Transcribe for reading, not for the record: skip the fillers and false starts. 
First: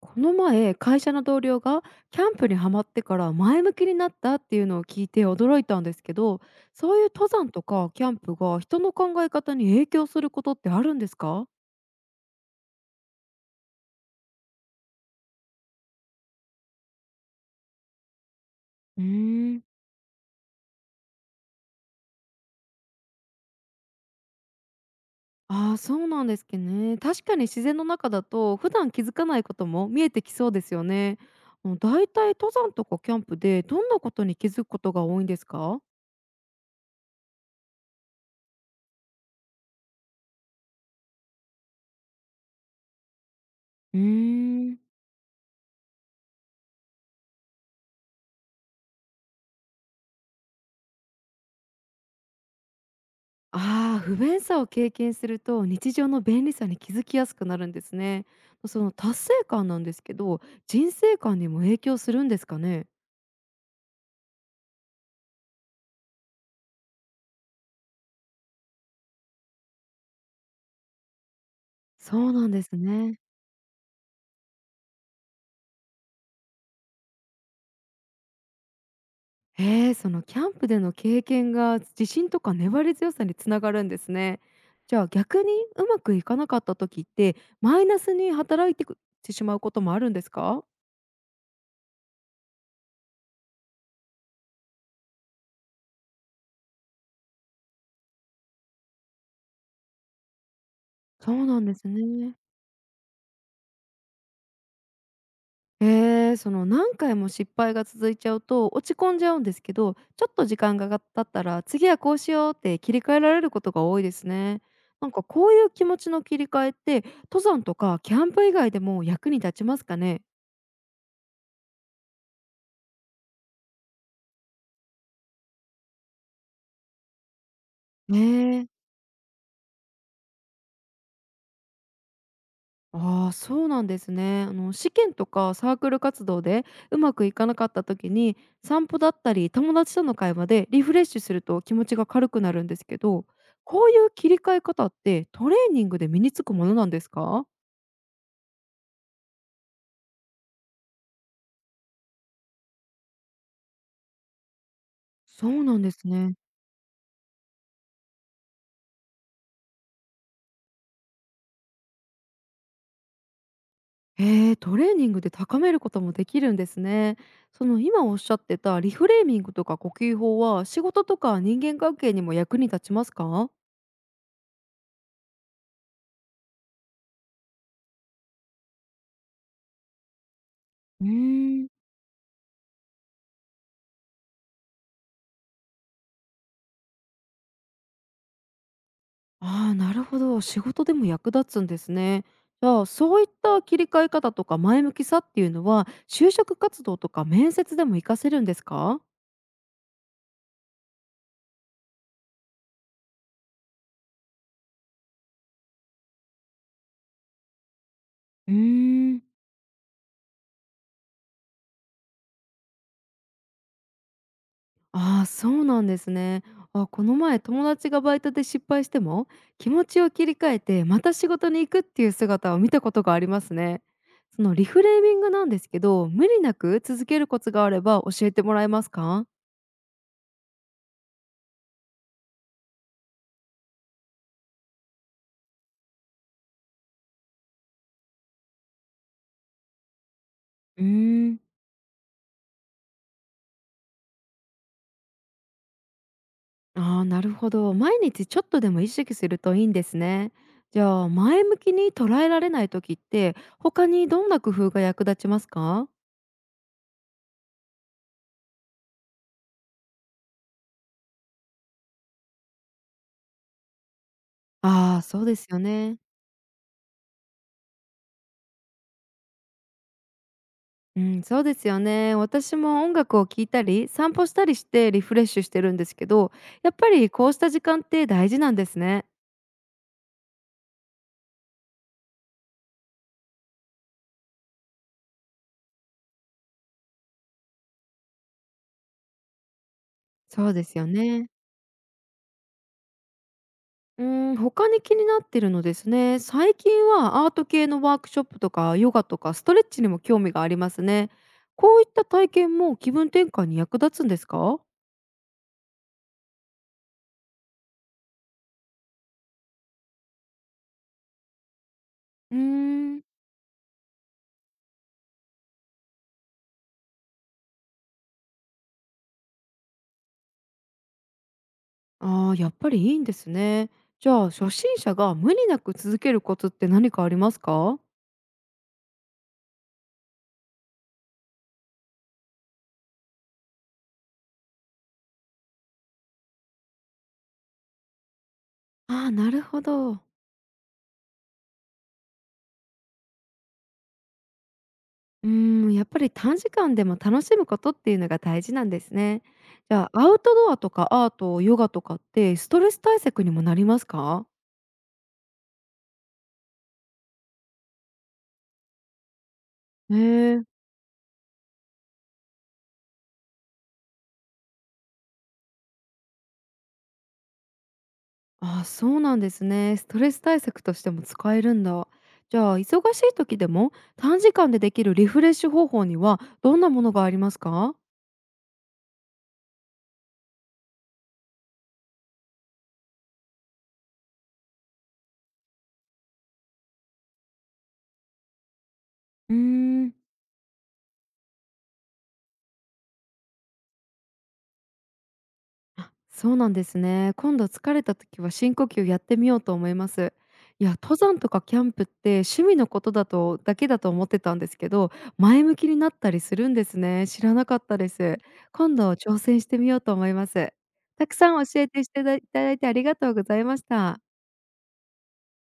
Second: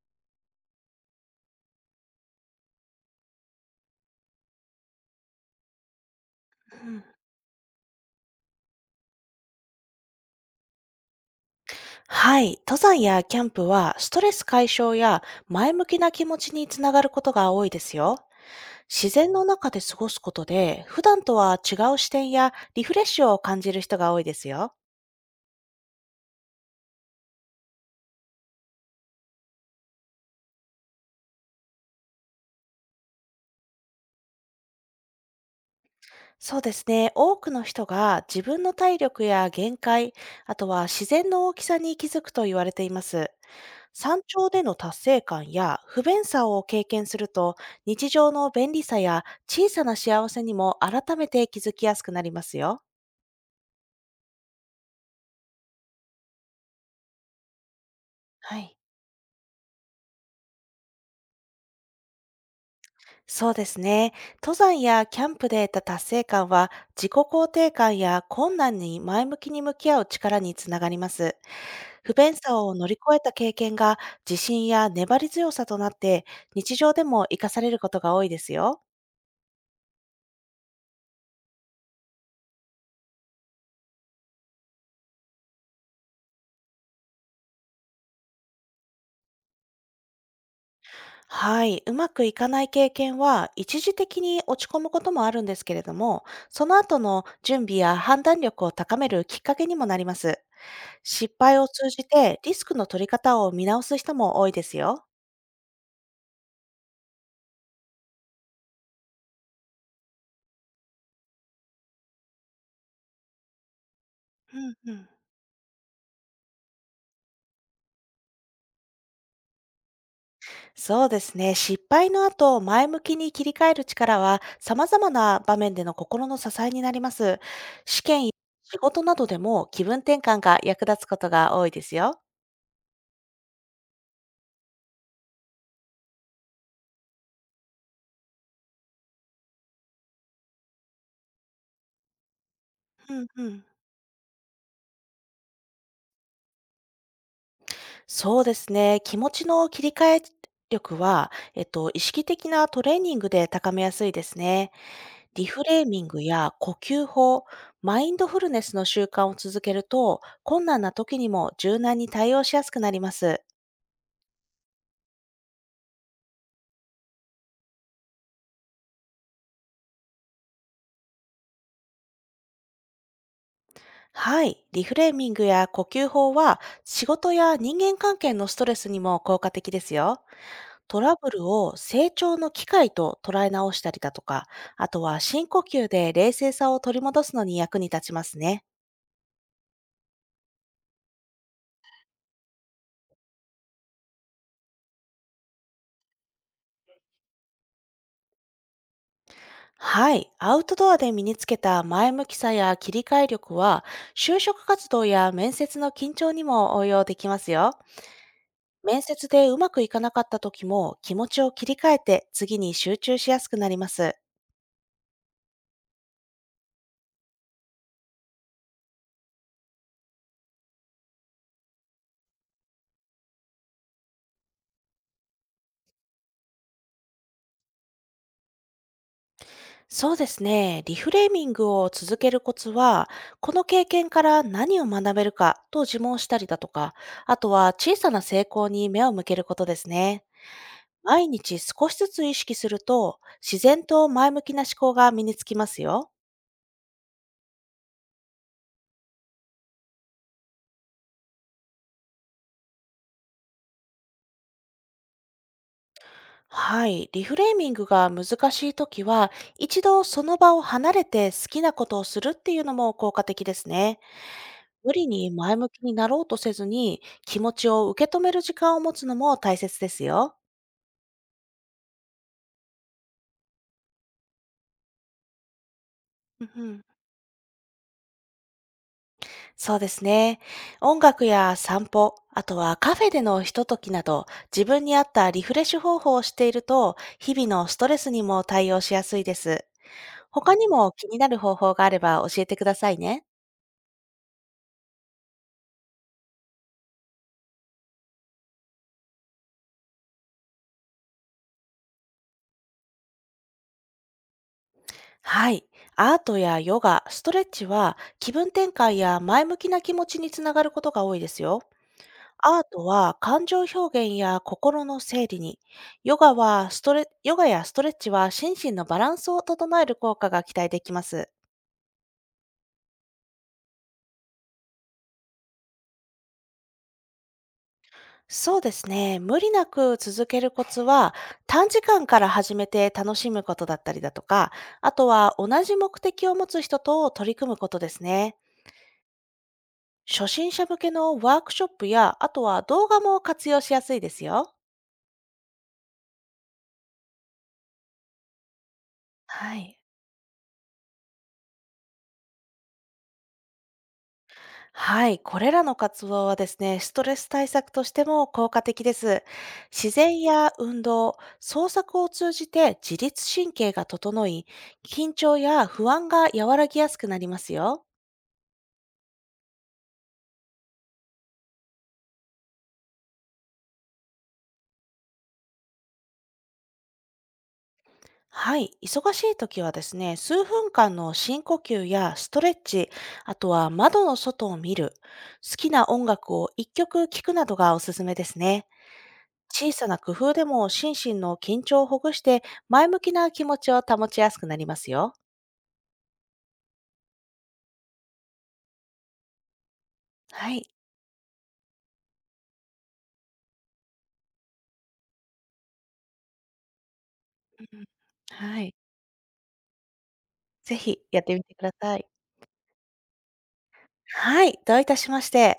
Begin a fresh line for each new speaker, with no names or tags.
この前、会社の同僚がキャンプにはまってから前向きになったっていうのを聞いて驚いたんですけど、そういう登山とかキャンプが人の考え方に影響することってあるんですか？
はい。登山やキャンプはストレス解消や前向きな気持ちにつながることが多いですよ。
うー
自然の
ん。
中で過ごすことで、普段とは違う視点やリフレッシュを感じる人が多いですよ。
ああー、そうなんですけどね。確かに自然の中だと普段気づかないことも見えてきそうですよね。うん、だいたい登山とかキャンプでどんなことに気づくことが多いんですか？
そうですね。多くの人が自分の体力や限界、あとは自然の大きさに気づくと言われています。
うー
山頂での
ん。
達成感や不便さを経験すると、日常の便利さや小さな幸せにも改めて気づきやすくなりますよ。
ああ、不便さを経験すると日常の便利さに気づきやすくなるんですね。
はい。
その達成感なんですけど、人生観にも影響するんですかね。
そうですね。登山やキャンプで得た達成感は、自己肯定感や困難に前向きに向き合う力につながります。不
そう
便
なん
さ
で
を
す
乗り越
ね。
えた経験が自信や粘り強さとなって、日常でも活かされることが多いですよ。
ええ、そのキャンプでの経験が自信とか粘り強さにつながるんですね。じゃあ逆にうまくいかなかった時ってマイナスに働いてくってしまうこともあるんですか？
はい。うまくいかない経験は、一時的に落ち込むこともあるんですけれども、その後の準備や判断力を高めるきっかけにもなります。
そ
失
う
敗
なん
を
です
通じ
ね。
てリスクの取り方を見直す人も多いですよ。
その何回も失敗が続いちゃうと落ち込んじゃうんですけど、ちょっと時間が経ったら次はこうしようって切り替えられることが多いですね。
うんうん。
なんかこういう気持ちの切り替えって登山とかキャンプ以外でも役に立ちますかね？
そうですね。失敗の後、前向きに切り替える力は、様々な場面での心の支えになります。試験や
ねえ。
仕事などでも気分転換が役立つことが多いですよ。
ああ、そうなんですね。あの試験とかサークル活動でうまくいかなかった時に散歩だったり友達との会話でリフレッシュすると気持ちが軽くなるんですけ
う
ど、
んうん。
こういう切り替え方ってトレーニングで身につくものなんですか？
そうですね。気持ちの切り替え力は、意識的なトレーニングで高めやすいですね。リ
そう
フ
な
レ
ん
ー
で
ミン
す
グ
ね。
や呼吸法、マインドフルネスの習慣を続けると、困難な時にも柔軟に対応しやすくなります。
へえ、トレーニングで高めることもできるんですね。その今おっしゃってたリフレーミングとか呼吸法は仕事とか人間関係にも役に立ちますか？
はい。リフレーミングや呼吸法は仕事や人間関係のストレスにも効果的ですよ。ト
う
ラブル
ーん。
を成長の機会と捉え直したりだとか、あとは深呼吸で冷静さを取り戻すのに役に立ちますね。
ああ、なるほど。仕事でも役立つんですね。じゃあ、そういった切り替え方とか前向きさっていうのは、就職活動とか面接でも活かせるんですか？
はい。アウトドアで身につけた前向きさや切り替え力は、就職活動や面接の緊張にも応用できますよ。
う
面
ーん。
接でうまくいかなかった時も気持ちを切り替えて次に集中しやすくなります。
ああ、そうなんですね。あ、この前友達がバイトで失敗しても、気持ちを切り替えてまた仕事に行くっていう姿を見たことがありますね。そのリフレーミングなんですけど、無理なく続けるコツがあれば教えてもらえますか？
そうですね。リフレーミングを続けるコツは、この経験から何を学べるかと自問したりだとか、あとは小さな成功に目を向けることですね。
うー
毎
ん。
日少しずつ意識すると、自然と前向きな思考が身につきますよ。
ああ、なるほど。毎日ちょっとでも意識するといいんですね。じゃあ、前向きに捉えられない時って、他にどんな工夫が役立ちますか？
はい。リフレーミングが難しいときは、一度その場を離れて好きなことをするっていうのも効果的ですね。無
ああ、
理
そう
に
です
前
よ
向きに
ね。
なろうとせずに、気持ちを受け止める時間を持つのも大切ですよ。
うん、そうですよね。私も音楽を聴いたり、散歩したりしてリフレッシュしてるんですけど、
うんう
やっ
ん。
ぱりこうした時間って大事なんですね。
そうですね。音楽や散歩、あとはカフェでのひとときなど、自分に合ったリフレッシュ方法をしていると、日々のストレスにも対応しやすいです。
そう
他
で
に
すよ
も気にな
ね。
る方法があれば教えてくださいね。
うーん、他に気になってるのですね。最近はアート系のワークショップとかヨガとかストレッチにも興味がありますね。こういった体験も気分転換に役立つんですか？
はい。アートやヨガ、ストレッチは気分転換や前向きな気持ちにつながることが多いですよ。
うー
アート
ん。
は感情表現や心の整理に、ヨガやストレッチは心身のバランスを整える効果が期待できます。
ああー、やっぱりいいんですね。じゃあ初心者が無理なく続けるコツって何かありますか？
そうですね。無理なく続けるコツは、短時間から始めて楽しむことだったりだとか、あとは同じ目的を持つ人と取り組むことですね。
ああー、なるほど。
初心者向けのワークショップや、あとは動画も活用しやすいですよ。
うーん、やっぱり短時間でも楽しむことっていうのが大事なんですね。
は
じ
い。
ゃあアウトドアとかアートヨガとかってストレス対策にもなりますか？
はい、これらの活動はですね、ストレス対策としても効果的です。自
へ
然
え。
や運動、創作を通じて自律神経が整い、緊張や不安が和らぎやすくなりますよ。
あ、そうなんですね。ストレス対策としても使えるんだ。じゃあ、忙しい時でも短時間でできるリフレッシュ方法にはどんなものがありますか？
はい。忙しい時はですね、数分間の深呼吸やストレッチ、あとは窓の外を見る、好きな音楽を一曲聴くなどがおすすめですね。
うー
小さ
ん。
な工夫でも心身の緊張をほぐして、前向きな気持ちを保ちやすくなりますよ。
あ、そうなんですね。今度疲れた時は深呼吸やってみようと思います。
は
い
い。
や、登山とかキャンプって趣味のことだとだけだと思ってたんですけど、前向きになったりするんですね。知らなかっ
う
た
ん。
です。
はい。
今度挑戦してみようと思います。
ぜひ
たく
やっ
さ
てみ
ん
て
教
く
え
だ
てし
さ
てい
い。
ただいてありがとうございました。
はい。どういたしまして。